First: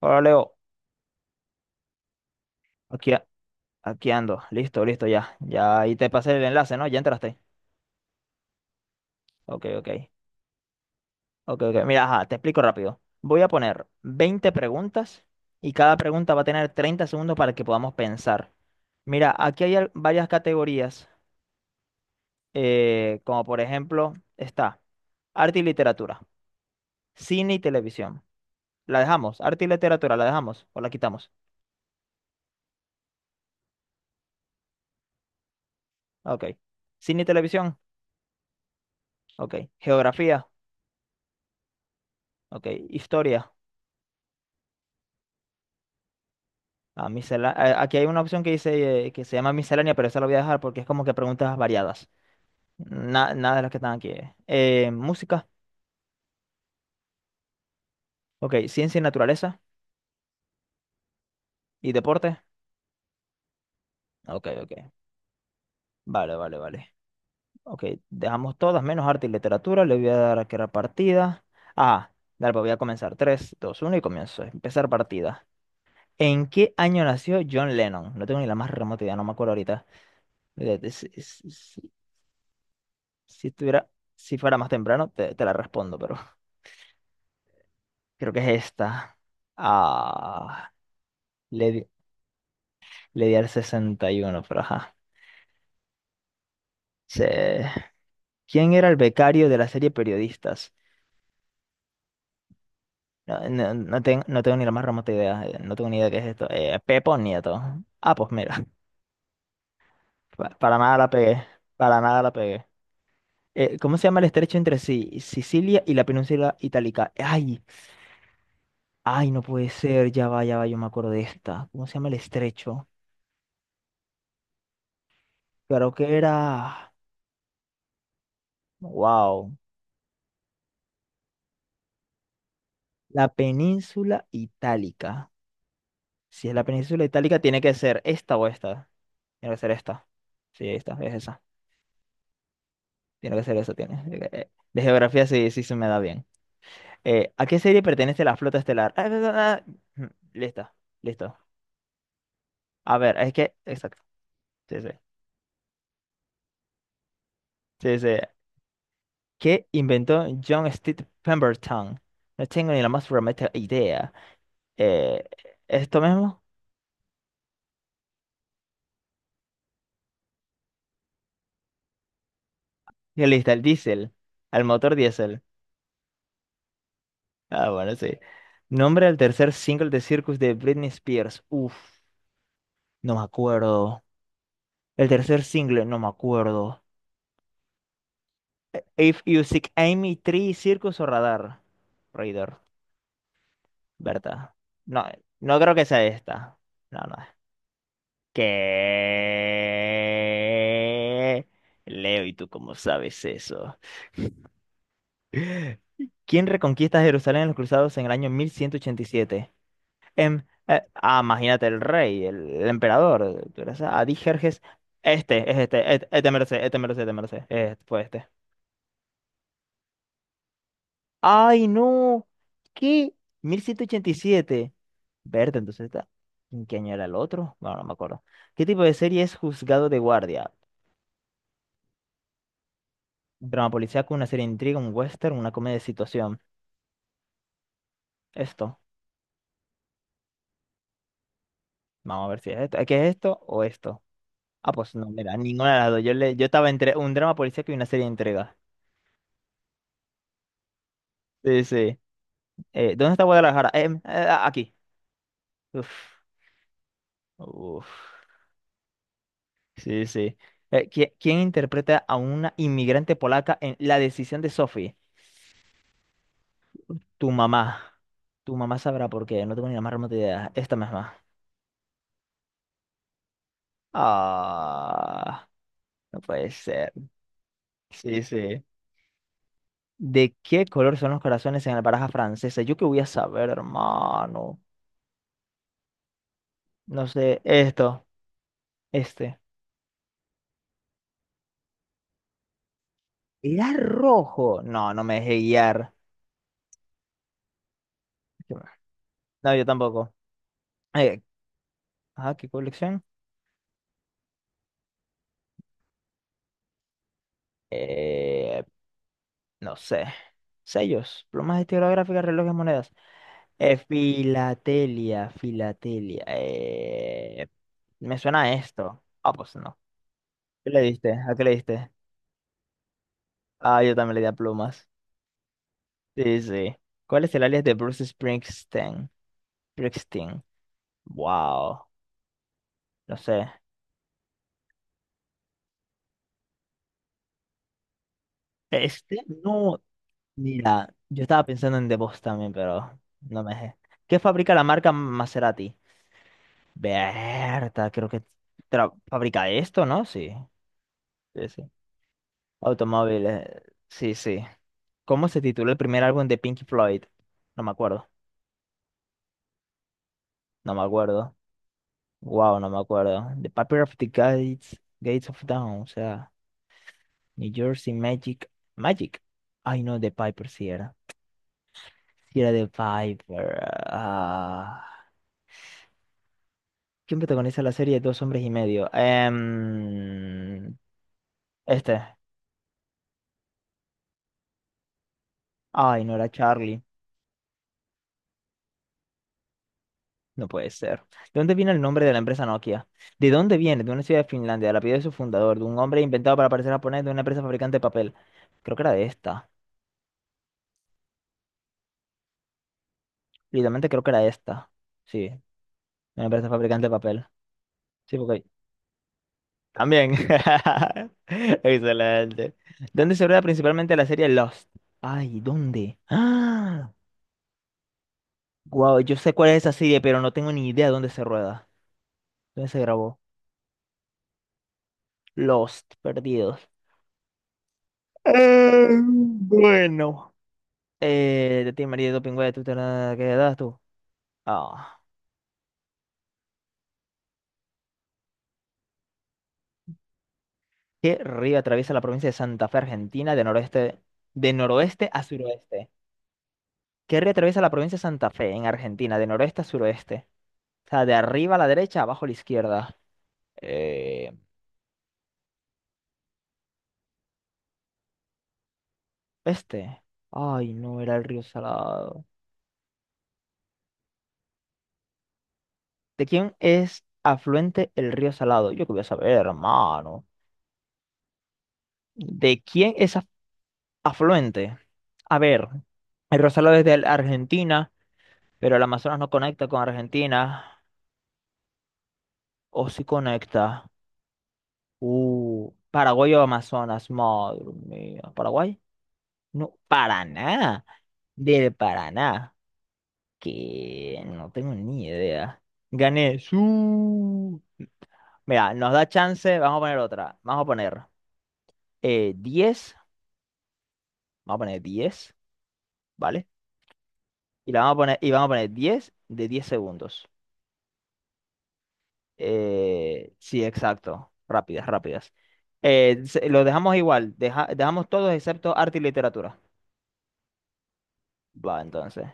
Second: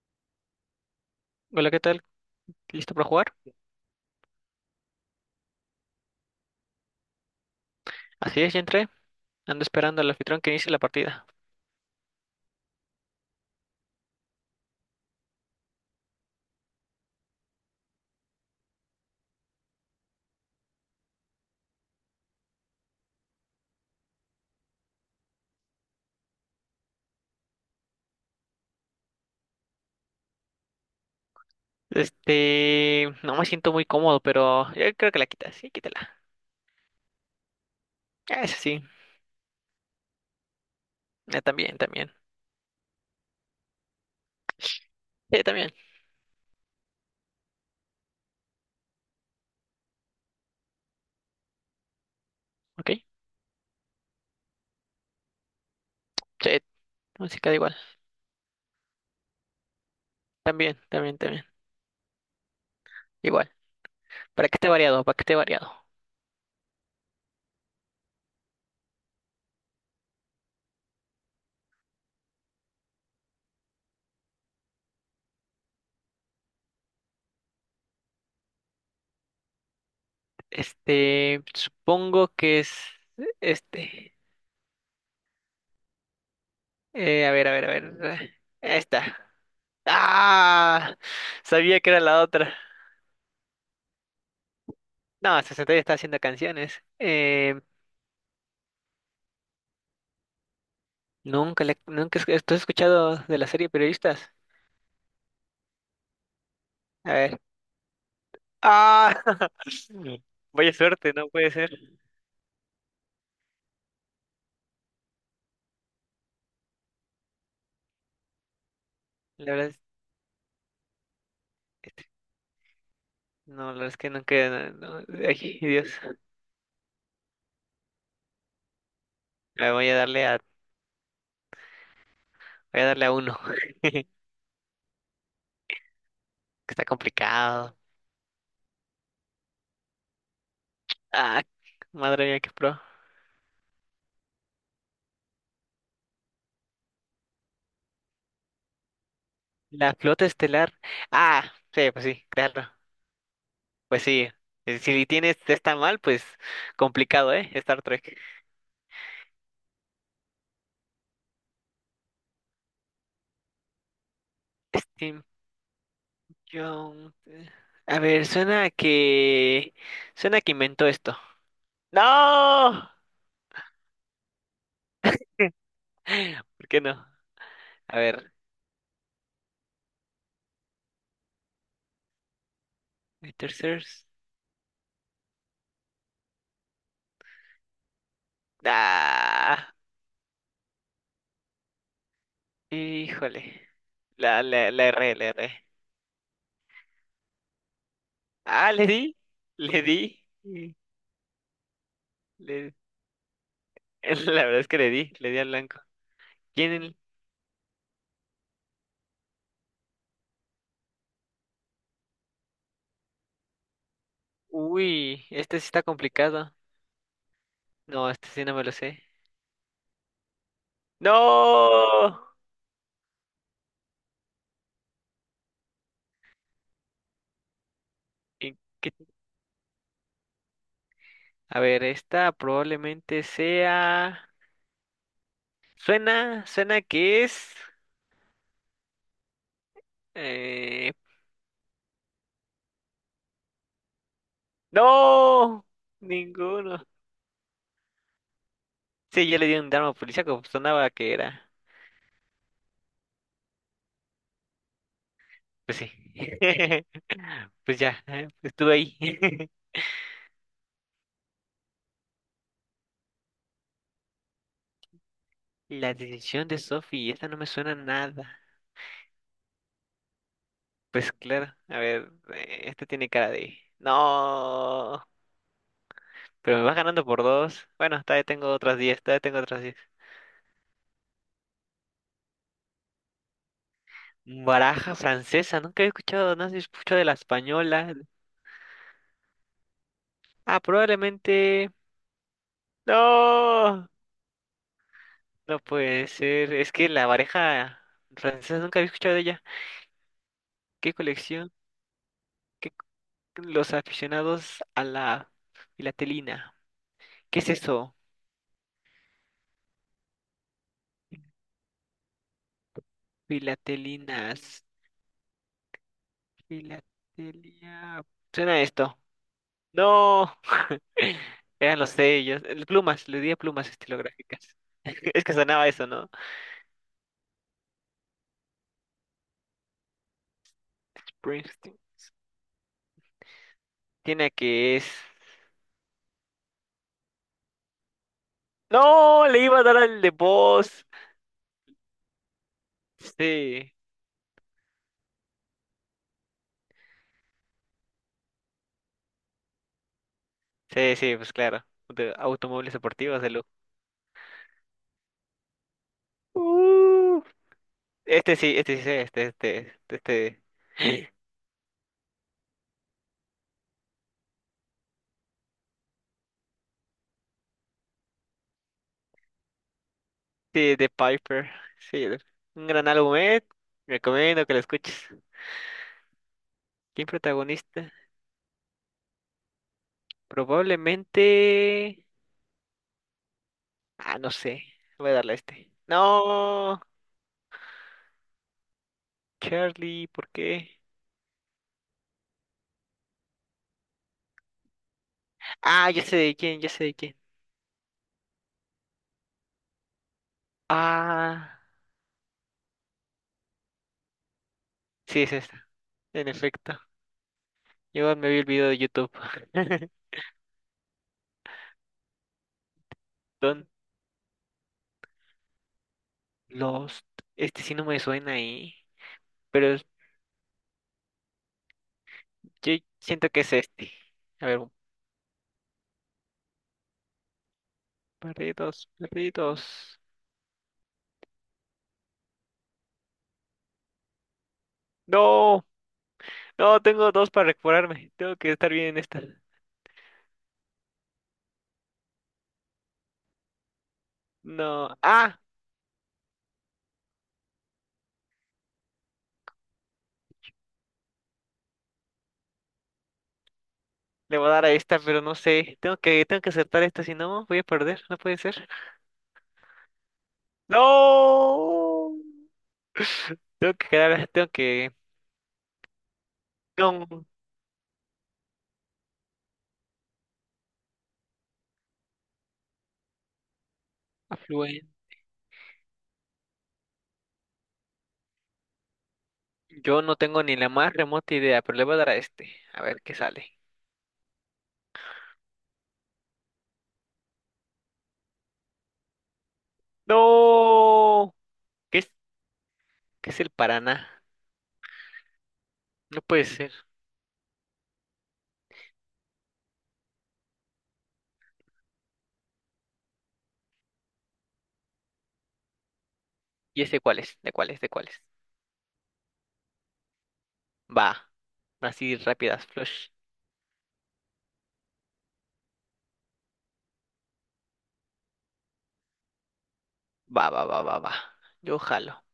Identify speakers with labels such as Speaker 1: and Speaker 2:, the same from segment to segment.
Speaker 1: Hola Leo,
Speaker 2: Hola, ¿qué tal? ¿Listo para
Speaker 1: aquí, a-
Speaker 2: jugar?
Speaker 1: aquí ando, listo, listo ya, ya ahí te pasé el enlace, ¿no? Ya entraste.
Speaker 2: Así es, ya entré. Ando
Speaker 1: Ok, ok,
Speaker 2: esperando al anfitrión que inicie la partida.
Speaker 1: ok, ok. Mira, ajá, te explico rápido. Voy a poner 20 preguntas y cada pregunta va a tener 30 segundos para que podamos pensar. Mira, aquí hay varias categorías, como por ejemplo está arte y literatura, cine y televisión. ¿La dejamos? ¿Arte y literatura la dejamos o la quitamos?
Speaker 2: No me siento muy cómodo, pero yo creo que la quitas. Sí, quítala.
Speaker 1: Ok. ¿Cine y televisión?
Speaker 2: Ah, eso sí.
Speaker 1: Ok. ¿Geografía?
Speaker 2: Ah, también, también.
Speaker 1: Ok. ¿Historia?
Speaker 2: Sí, también.
Speaker 1: Ah, aquí hay una opción que dice que se llama miscelánea, pero esa la voy a dejar porque es como que preguntas variadas.
Speaker 2: Ok.
Speaker 1: Nada de las que están aquí. Música,
Speaker 2: Sí, música da igual.
Speaker 1: ok. Ciencia y naturaleza
Speaker 2: También, también, también.
Speaker 1: y deporte.
Speaker 2: Igual.
Speaker 1: Ok,
Speaker 2: Para que esté
Speaker 1: ok.
Speaker 2: variado, para que esté variado.
Speaker 1: Vale, vale, vale. Ok, dejamos todas menos arte y literatura. Le voy a dar a crear partida. Ah, dale, pues voy a comenzar. Tres, dos, uno y comienzo. Empezar partida. ¿En qué año nació John Lennon? No tengo ni la más remota idea, no me acuerdo ahorita. Eh, Si, si- si-
Speaker 2: Supongo que es
Speaker 1: si estuviera,
Speaker 2: este.
Speaker 1: si fuera más temprano, te la respondo, pero.
Speaker 2: A ver, a ver, a ver.
Speaker 1: Creo que es
Speaker 2: Esta.
Speaker 1: esta. Ah,
Speaker 2: ¡Ah!
Speaker 1: le,
Speaker 2: Sabía
Speaker 1: di-
Speaker 2: que era la otra.
Speaker 1: le di al 61, pero ajá.
Speaker 2: No, 60 ya está haciendo canciones.
Speaker 1: Se- ¿Quién era el becario de la serie Periodistas?
Speaker 2: Nunca escuchado de
Speaker 1: No,
Speaker 2: la serie
Speaker 1: no,
Speaker 2: Periodistas.
Speaker 1: no tengo ni la más remota idea. No tengo ni idea qué es esto.
Speaker 2: A
Speaker 1: Pepo
Speaker 2: ver.
Speaker 1: Nieto. Ah, pues mira.
Speaker 2: ¡Ah! Vaya
Speaker 1: Para nada la
Speaker 2: suerte, no
Speaker 1: pegué.
Speaker 2: puede ser.
Speaker 1: Para nada la pegué. ¿Cómo se llama el estrecho entre sí? Sicilia y la península itálica. Ay, ay, no
Speaker 2: La verdad
Speaker 1: puede
Speaker 2: es,
Speaker 1: ser. Ya va, yo me acuerdo de esta. ¿Cómo se llama
Speaker 2: este,
Speaker 1: el estrecho?
Speaker 2: no, la verdad es que nunca. No, no, ay, Dios.
Speaker 1: Creo que era. Wow.
Speaker 2: A voy a darle a, Voy a darle a
Speaker 1: La
Speaker 2: uno. que
Speaker 1: península itálica. Si es la
Speaker 2: Está
Speaker 1: península itálica, tiene que
Speaker 2: complicado.
Speaker 1: ser esta o esta. Tiene que ser esta. Sí, esta, es esa.
Speaker 2: Ah, madre mía, qué pro.
Speaker 1: Tiene que ser esa, tiene. De geografía sí, sí se me da bien. ¿A qué serie pertenece la flota estelar? Ah, ah, ah,
Speaker 2: La
Speaker 1: ah.
Speaker 2: flota
Speaker 1: Listo,
Speaker 2: estelar.
Speaker 1: listo.
Speaker 2: Ah, sí, pues sí, claro.
Speaker 1: A ver, es que. Exacto.
Speaker 2: Pues sí.
Speaker 1: Sí, sí.
Speaker 2: Si tienes está mal, pues complicado, ¿eh? Star
Speaker 1: Sí, sí.
Speaker 2: Trek.
Speaker 1: ¿Qué inventó John Steve Pemberton? No tengo ni la más remota idea. Eh, ¿Esto mismo?
Speaker 2: John. A ver, suena a que. Suena a que inventó esto. ¡No!
Speaker 1: Y listo, el diésel. Al motor diésel.
Speaker 2: ¿Qué? ¿Por qué no?
Speaker 1: Ah, bueno,
Speaker 2: A
Speaker 1: sí.
Speaker 2: ver.
Speaker 1: Nombre del tercer single de Circus de Britney Spears. Uf, no me acuerdo.
Speaker 2: Tercers.
Speaker 1: El tercer single, no me acuerdo. If You Seek
Speaker 2: ¡Ah!
Speaker 1: Amy, Tree, Circus o Radar. Radar,
Speaker 2: Híjole.
Speaker 1: ¿verdad?
Speaker 2: La
Speaker 1: No,
Speaker 2: erré, la
Speaker 1: no
Speaker 2: erré.
Speaker 1: creo que sea esta. No, no.
Speaker 2: Ah, le di. Le di.
Speaker 1: ¿Qué? Leo, ¿y tú
Speaker 2: le-
Speaker 1: cómo sabes eso?
Speaker 2: La verdad es que le di. Le di al blanco.
Speaker 1: ¿Quién
Speaker 2: ¿Quién?
Speaker 1: reconquista Jerusalén en los cruzados en el año 1187? Ah, imagínate el rey, el emperador. Tú eres Adijerjes.
Speaker 2: Uy,
Speaker 1: Este, es
Speaker 2: este sí está
Speaker 1: este, este, este
Speaker 2: complicado.
Speaker 1: merced, este merced, este merced. Fue
Speaker 2: No,
Speaker 1: este.
Speaker 2: este sí no me lo sé.
Speaker 1: ¡Ay,
Speaker 2: ¡No!
Speaker 1: no! ¿Qué? 1187. Verde, entonces está. ¿En qué año era el otro? Bueno, no me acuerdo.
Speaker 2: ¿Y
Speaker 1: ¿Qué tipo
Speaker 2: qué-
Speaker 1: de serie es Juzgado de Guardia?
Speaker 2: A ver, esta probablemente
Speaker 1: Drama policíaco, una
Speaker 2: sea.
Speaker 1: serie de intriga, un western, una comedia de situación.
Speaker 2: Suena, suena que es.
Speaker 1: Esto.
Speaker 2: eh,
Speaker 1: Vamos a ver si es esto. ¿Qué es esto o esto? Ah, pues no, mira,
Speaker 2: ¡No!
Speaker 1: ninguna de las dos. Yo, le, yo estaba
Speaker 2: Ninguno.
Speaker 1: entre un drama policíaco y una serie de intriga.
Speaker 2: Sí, yo le di un drama policíaco, pues, sonaba que era.
Speaker 1: Sí, sí. ¿Dónde está Guadalajara? Ah, aquí.
Speaker 2: Pues
Speaker 1: Uf,
Speaker 2: sí. Pues
Speaker 1: uf.
Speaker 2: ya, estuve ahí.
Speaker 1: Sí, sí. ¿Quién interpreta a una inmigrante polaca en La decisión de Sophie?
Speaker 2: La decisión de Sophie, esta
Speaker 1: Tu
Speaker 2: no me suena a
Speaker 1: mamá.
Speaker 2: nada.
Speaker 1: Tu mamá sabrá por qué, no tengo ni la más remota idea. Esta
Speaker 2: Pues
Speaker 1: misma.
Speaker 2: claro, a ver, esta tiene cara de. ¡No!
Speaker 1: Ah, no puede
Speaker 2: Pero me vas
Speaker 1: ser.
Speaker 2: ganando por dos. Bueno,
Speaker 1: Sí,
Speaker 2: todavía tengo
Speaker 1: sí.
Speaker 2: otras 10, todavía tengo otras 10.
Speaker 1: ¿De qué color son los corazones en la baraja francesa? Yo qué voy a saber, hermano.
Speaker 2: Baraja francesa, nunca he escuchado, no se escuchado
Speaker 1: No
Speaker 2: de la
Speaker 1: sé,
Speaker 2: española.
Speaker 1: esto, este.
Speaker 2: Ah, probablemente.
Speaker 1: ¿Era
Speaker 2: ¡No!
Speaker 1: rojo? No, no me dejé
Speaker 2: No
Speaker 1: guiar.
Speaker 2: puede ser. Es que la pareja francesa nunca había escuchado de ella.
Speaker 1: No, yo tampoco.
Speaker 2: ¿Qué
Speaker 1: Eh,
Speaker 2: colección?
Speaker 1: Ajá, ¿qué
Speaker 2: ¿Qué co-
Speaker 1: colección?
Speaker 2: ¿Los aficionados a la filatelina? ¿Qué es eso?
Speaker 1: Eh, no sé. Sellos, plumas estilográficas, relojes, monedas.
Speaker 2: Filatelinas.
Speaker 1: Filatelia, filatelia.
Speaker 2: Filatelia.
Speaker 1: Me suena a
Speaker 2: Suena a esto.
Speaker 1: esto. Ah, pues no.
Speaker 2: No.
Speaker 1: ¿Qué le diste? ¿A qué le
Speaker 2: Eran
Speaker 1: diste?
Speaker 2: los sellos. Plumas. Le di a plumas
Speaker 1: Ah, yo también le di a
Speaker 2: estilográficas.
Speaker 1: plumas.
Speaker 2: Es que sonaba eso, ¿no?
Speaker 1: Sí, sí. ¿Cuál es el alias de Bruce Springsteen? Springsteen.
Speaker 2: Springsteen.
Speaker 1: Wow. No sé.
Speaker 2: Tiene que es.
Speaker 1: Este,
Speaker 2: No, le iba a dar
Speaker 1: no.
Speaker 2: al de voz.
Speaker 1: Mira, yo estaba pensando en The Boss también, pero no me
Speaker 2: Sí.
Speaker 1: dejé. ¿Qué fabrica la marca Maserati? Berta, creo que fabrica esto, ¿no? Sí,
Speaker 2: Sí, sí, pues
Speaker 1: sí, sí.
Speaker 2: claro. De automóviles deportivos.
Speaker 1: Automóviles, sí, sí. ¿Cómo se titula el primer álbum de Pink Floyd?
Speaker 2: Uh,
Speaker 1: No me acuerdo,
Speaker 2: este sí, este sí, sé, este, este, este,
Speaker 1: no me
Speaker 2: este.
Speaker 1: acuerdo. Wow, no me acuerdo. The Paper of the Gates, Gates of Dawn, o sea, New Jersey Magic, Magic. Ay, no, The Piper, sí
Speaker 2: Sí, de
Speaker 1: era.
Speaker 2: Piper. Sí,
Speaker 1: Sí era The
Speaker 2: un gran álbum, eh.
Speaker 1: Piper.
Speaker 2: Recomiendo que lo
Speaker 1: Ah.
Speaker 2: escuches. ¿Quién
Speaker 1: ¿Quién protagoniza la
Speaker 2: protagonista?
Speaker 1: serie Dos hombres y medio? Este.
Speaker 2: Probablemente. Ah, no sé. Voy a darle a este.
Speaker 1: Ay, no era
Speaker 2: No,
Speaker 1: Charlie.
Speaker 2: Charlie, ¿por
Speaker 1: No puede
Speaker 2: qué?
Speaker 1: ser. ¿De dónde viene el nombre de la empresa Nokia? ¿De dónde viene? De una ciudad de Finlandia, del apellido de su fundador, de un
Speaker 2: Ah,
Speaker 1: hombre
Speaker 2: ya sé
Speaker 1: inventado
Speaker 2: de
Speaker 1: para
Speaker 2: quién, ya
Speaker 1: parecer
Speaker 2: sé de
Speaker 1: japonés, de
Speaker 2: quién.
Speaker 1: una empresa fabricante de papel. Creo que era de esta.
Speaker 2: Ah,
Speaker 1: Literalmente creo que era esta. Sí,
Speaker 2: sí, es
Speaker 1: de
Speaker 2: esta.
Speaker 1: una
Speaker 2: En
Speaker 1: empresa
Speaker 2: efecto.
Speaker 1: fabricante de papel.
Speaker 2: Yo
Speaker 1: Sí,
Speaker 2: me vi
Speaker 1: porque...
Speaker 2: el video de YouTube.
Speaker 1: También. Excelente. ¿Dónde se rueda
Speaker 2: Don
Speaker 1: principalmente la serie Lost? Ay, ¿dónde? ¡Ah!
Speaker 2: Lost. Este sí no me suena ahí.
Speaker 1: Wow, yo sé cuál es esa
Speaker 2: Pero
Speaker 1: serie, pero no tengo ni idea dónde se rueda. ¿Dónde
Speaker 2: Yo
Speaker 1: se grabó?
Speaker 2: siento que es este. A ver.
Speaker 1: Lost, perdidos.
Speaker 2: Perritos, perritos.
Speaker 1: Bueno. De ti, María de Dopingüe, tú te la quedas tú. Ah.
Speaker 2: No, no, tengo dos para recuperarme. Tengo que estar bien en esta.
Speaker 1: ¿Qué río atraviesa la provincia de Santa Fe, Argentina, de
Speaker 2: No,
Speaker 1: noroeste a
Speaker 2: ah,
Speaker 1: suroeste? ¿Qué río atraviesa la provincia de Santa Fe, en Argentina, de noroeste a suroeste? O sea, de arriba a la derecha, abajo a la izquierda. Eh,
Speaker 2: Le voy a dar a esta, pero no sé. Tengo que aceptar esta, si no, voy a perder. No puede ser.
Speaker 1: este. Ay, no, era el río
Speaker 2: No,
Speaker 1: Salado.
Speaker 2: Tengo que quedar, tengo que.
Speaker 1: ¿De quién es
Speaker 2: No,
Speaker 1: afluente el río Salado? Yo qué voy a saber, hermano. ¿De quién es afluente?
Speaker 2: afluente.
Speaker 1: A ver, el río Salado es de Argentina. Pero el Amazonas no conecta con
Speaker 2: Yo no tengo ni la
Speaker 1: Argentina.
Speaker 2: más remota idea, pero le voy a dar a este. A
Speaker 1: O
Speaker 2: ver
Speaker 1: sí
Speaker 2: qué sale.
Speaker 1: conecta. Paraguay o Amazonas. Madre mía. ¿Paraguay? No, Paraná.
Speaker 2: No,
Speaker 1: Del
Speaker 2: ¿qué es,
Speaker 1: Paraná.
Speaker 2: qué es el
Speaker 1: Que
Speaker 2: Paraná?
Speaker 1: no tengo ni idea.
Speaker 2: No
Speaker 1: Gané.
Speaker 2: puede ser.
Speaker 1: Su. Mira, nos da chance. Vamos a poner otra. Vamos a poner 10. Vamos a poner 10. ¿Vale?
Speaker 2: ¿Y ese cuál es? ¿De cuál
Speaker 1: Y la
Speaker 2: es? ¿De
Speaker 1: vamos a
Speaker 2: cuál
Speaker 1: poner,
Speaker 2: es?
Speaker 1: y vamos a poner 10 de 10 segundos.
Speaker 2: Va. Así rápidas, flush.
Speaker 1: Sí, exacto. Rápidas, rápidas. Lo dejamos igual. Dejamos todos excepto arte y literatura.
Speaker 2: Va, va, va, va, va.
Speaker 1: Va,
Speaker 2: Yo jalo.
Speaker 1: entonces.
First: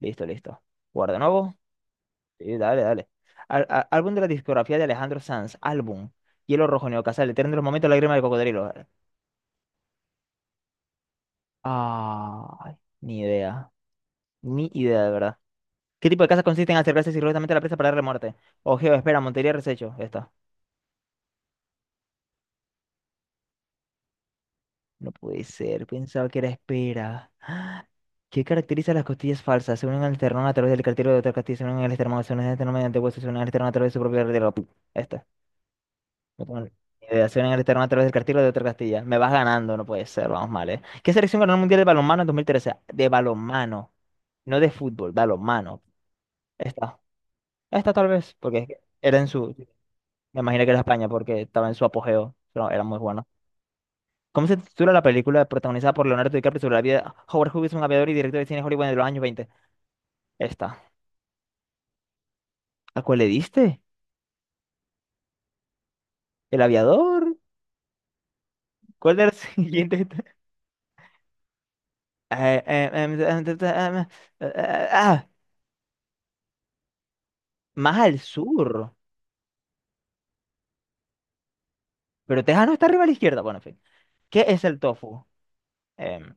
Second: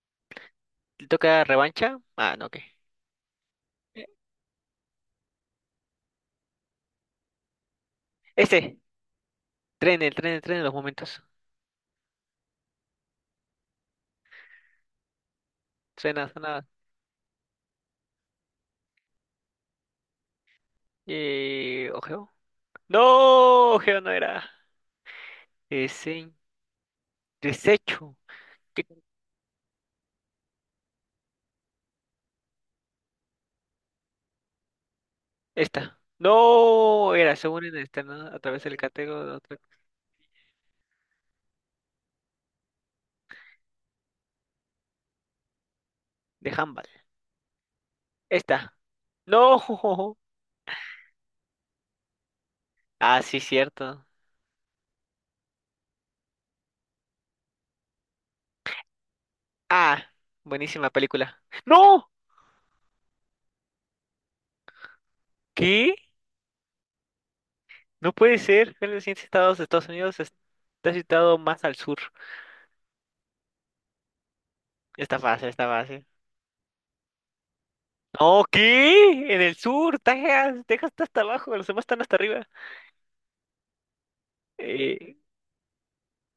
Speaker 1: Listo, listo.
Speaker 2: ¿Le
Speaker 1: Guarda
Speaker 2: toca
Speaker 1: nuevo.
Speaker 2: revancha? Ah, no, ok.
Speaker 1: Sí, dale, dale.
Speaker 2: Eh,
Speaker 1: Álbum de la discografía de Alejandro Sanz. Álbum. Hielo Rojo, Neocasal, Eterno de los Momentos, Lágrima de Cocodrilo.
Speaker 2: Ese. Tren, el tren, el tren en los momentos.
Speaker 1: Ay, ni idea. Ni idea, de verdad. ¿Qué tipo de
Speaker 2: Suena,
Speaker 1: casas
Speaker 2: suena.
Speaker 1: consiste en acercarse sigilosamente a la presa para darle muerte? Ojeo, espera, Montería, Resecho. Esta.
Speaker 2: Ojeo. No, ojeo no era.
Speaker 1: No puede ser. Pensaba
Speaker 2: Ese.
Speaker 1: que era espera.
Speaker 2: Desecho.
Speaker 1: ¿Qué
Speaker 2: ¿Qué?
Speaker 1: caracteriza las costillas falsas? Se unen al esternón a través del cartílago de otra costilla, se unen al esternón, se unen al esternón mediante huesos, se unen al esternón a través de su propia arteria. Esta.
Speaker 2: Esta.
Speaker 1: No tengo ni
Speaker 2: No,
Speaker 1: idea.
Speaker 2: era,
Speaker 1: Se unen al
Speaker 2: según en
Speaker 1: esternón a
Speaker 2: esta,
Speaker 1: través del
Speaker 2: ¿no? A
Speaker 1: cartílago de otra
Speaker 2: través del
Speaker 1: costilla. Me
Speaker 2: catego
Speaker 1: vas
Speaker 2: de otra.
Speaker 1: ganando, no puede ser, vamos mal, ¿eh? ¿Qué selección ganó el Mundial de Balonmano en 2013? De balonmano, no de fútbol, balonmano.
Speaker 2: De handball.
Speaker 1: Esta. Esta tal vez, porque es
Speaker 2: Esta.
Speaker 1: que era en su...
Speaker 2: No.
Speaker 1: Me imagino que era España, porque estaba en su apogeo, pero era muy
Speaker 2: Ah,
Speaker 1: bueno.
Speaker 2: sí, cierto.
Speaker 1: ¿Cómo se titula la película protagonizada por Leonardo DiCaprio sobre la vida de Howard Hughes, un aviador y director de cine Hollywood de los años 20?
Speaker 2: Ah,
Speaker 1: Esta.
Speaker 2: buenísima película. ¡No!
Speaker 1: ¿A cuál le diste?
Speaker 2: ¿Qué?
Speaker 1: ¿El aviador?
Speaker 2: No puede ser. Uno de los 100
Speaker 1: ¿Cuál era
Speaker 2: estados
Speaker 1: el
Speaker 2: de Estados
Speaker 1: siguiente?
Speaker 2: Unidos está situado más al sur.
Speaker 1: Eh, eh, em, em, em, em,
Speaker 2: Está
Speaker 1: ah,
Speaker 2: fácil, está fácil.
Speaker 1: más al
Speaker 2: No,
Speaker 1: sur.
Speaker 2: ¿qué? En el sur, Texas. Texas está hasta abajo, los demás están hasta
Speaker 1: Pero
Speaker 2: arriba.
Speaker 1: Texas no está arriba a la izquierda. Bueno, en fin. ¿Qué es el
Speaker 2: Eh,
Speaker 1: tofu? Em,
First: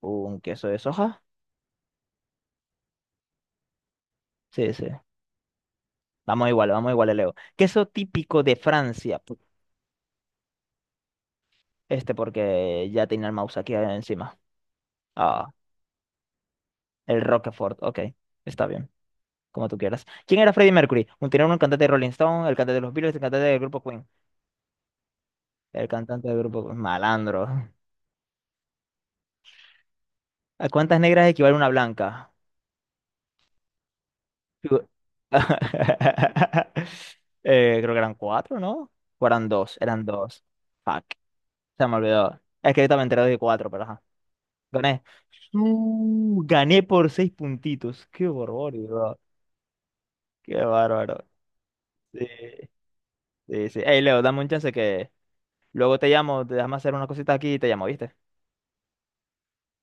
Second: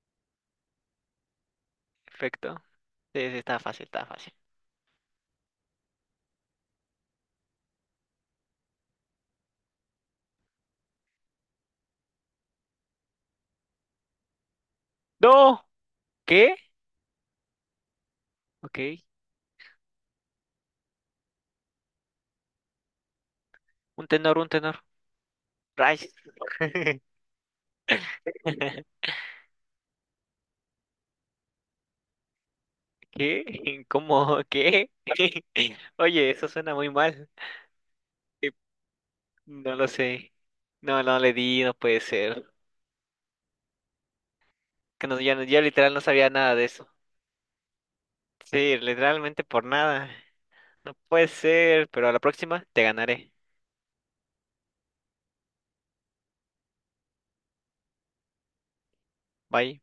Speaker 1: ¿Un queso de soja?
Speaker 2: Perfecto. Sí, sí, está fácil, está fácil.
Speaker 1: Sí, sí. Vamos igual, Leo. Queso típico de Francia. Pu- Este porque ya tenía el mouse aquí encima. Ah,
Speaker 2: No, ¿qué?
Speaker 1: el Roquefort. Ok, está bien.
Speaker 2: Ok,
Speaker 1: Como tú quieras. ¿Quién era Freddie Mercury? Un tenor, un cantante de Rolling Stone, el cantante de los Beatles, el cantante del grupo Queen.
Speaker 2: un tenor, un tenor.
Speaker 1: El
Speaker 2: Rice.
Speaker 1: cantante del grupo Malandro. ¿A cuántas negras equivale una blanca?
Speaker 2: ¿Qué? ¿Cómo?
Speaker 1: Figu-
Speaker 2: ¿Qué? Oye, eso suena muy mal.
Speaker 1: Creo que eran
Speaker 2: Eh,
Speaker 1: cuatro, ¿no? O eran
Speaker 2: No
Speaker 1: dos,
Speaker 2: lo
Speaker 1: eran
Speaker 2: sé.
Speaker 1: dos.
Speaker 2: No,
Speaker 1: Fuck,
Speaker 2: no le di, no
Speaker 1: se me
Speaker 2: puede
Speaker 1: olvidó.
Speaker 2: ser.
Speaker 1: Es que yo también enteré de cuatro, pero ajá. Gané.
Speaker 2: Que no. Ya literal no sabía nada de
Speaker 1: Gané
Speaker 2: eso.
Speaker 1: por seis puntitos. Qué
Speaker 2: Sí,
Speaker 1: barbaridad, bro.
Speaker 2: literalmente por nada.
Speaker 1: Qué
Speaker 2: No
Speaker 1: bárbaro.
Speaker 2: puede ser, pero a
Speaker 1: Sí,
Speaker 2: la próxima te ganaré.
Speaker 1: sí, sí. Ey, Leo, dame un chance que luego te llamo, te déjame hacer unas cositas aquí y te llamo, ¿viste?
Speaker 2: Bye.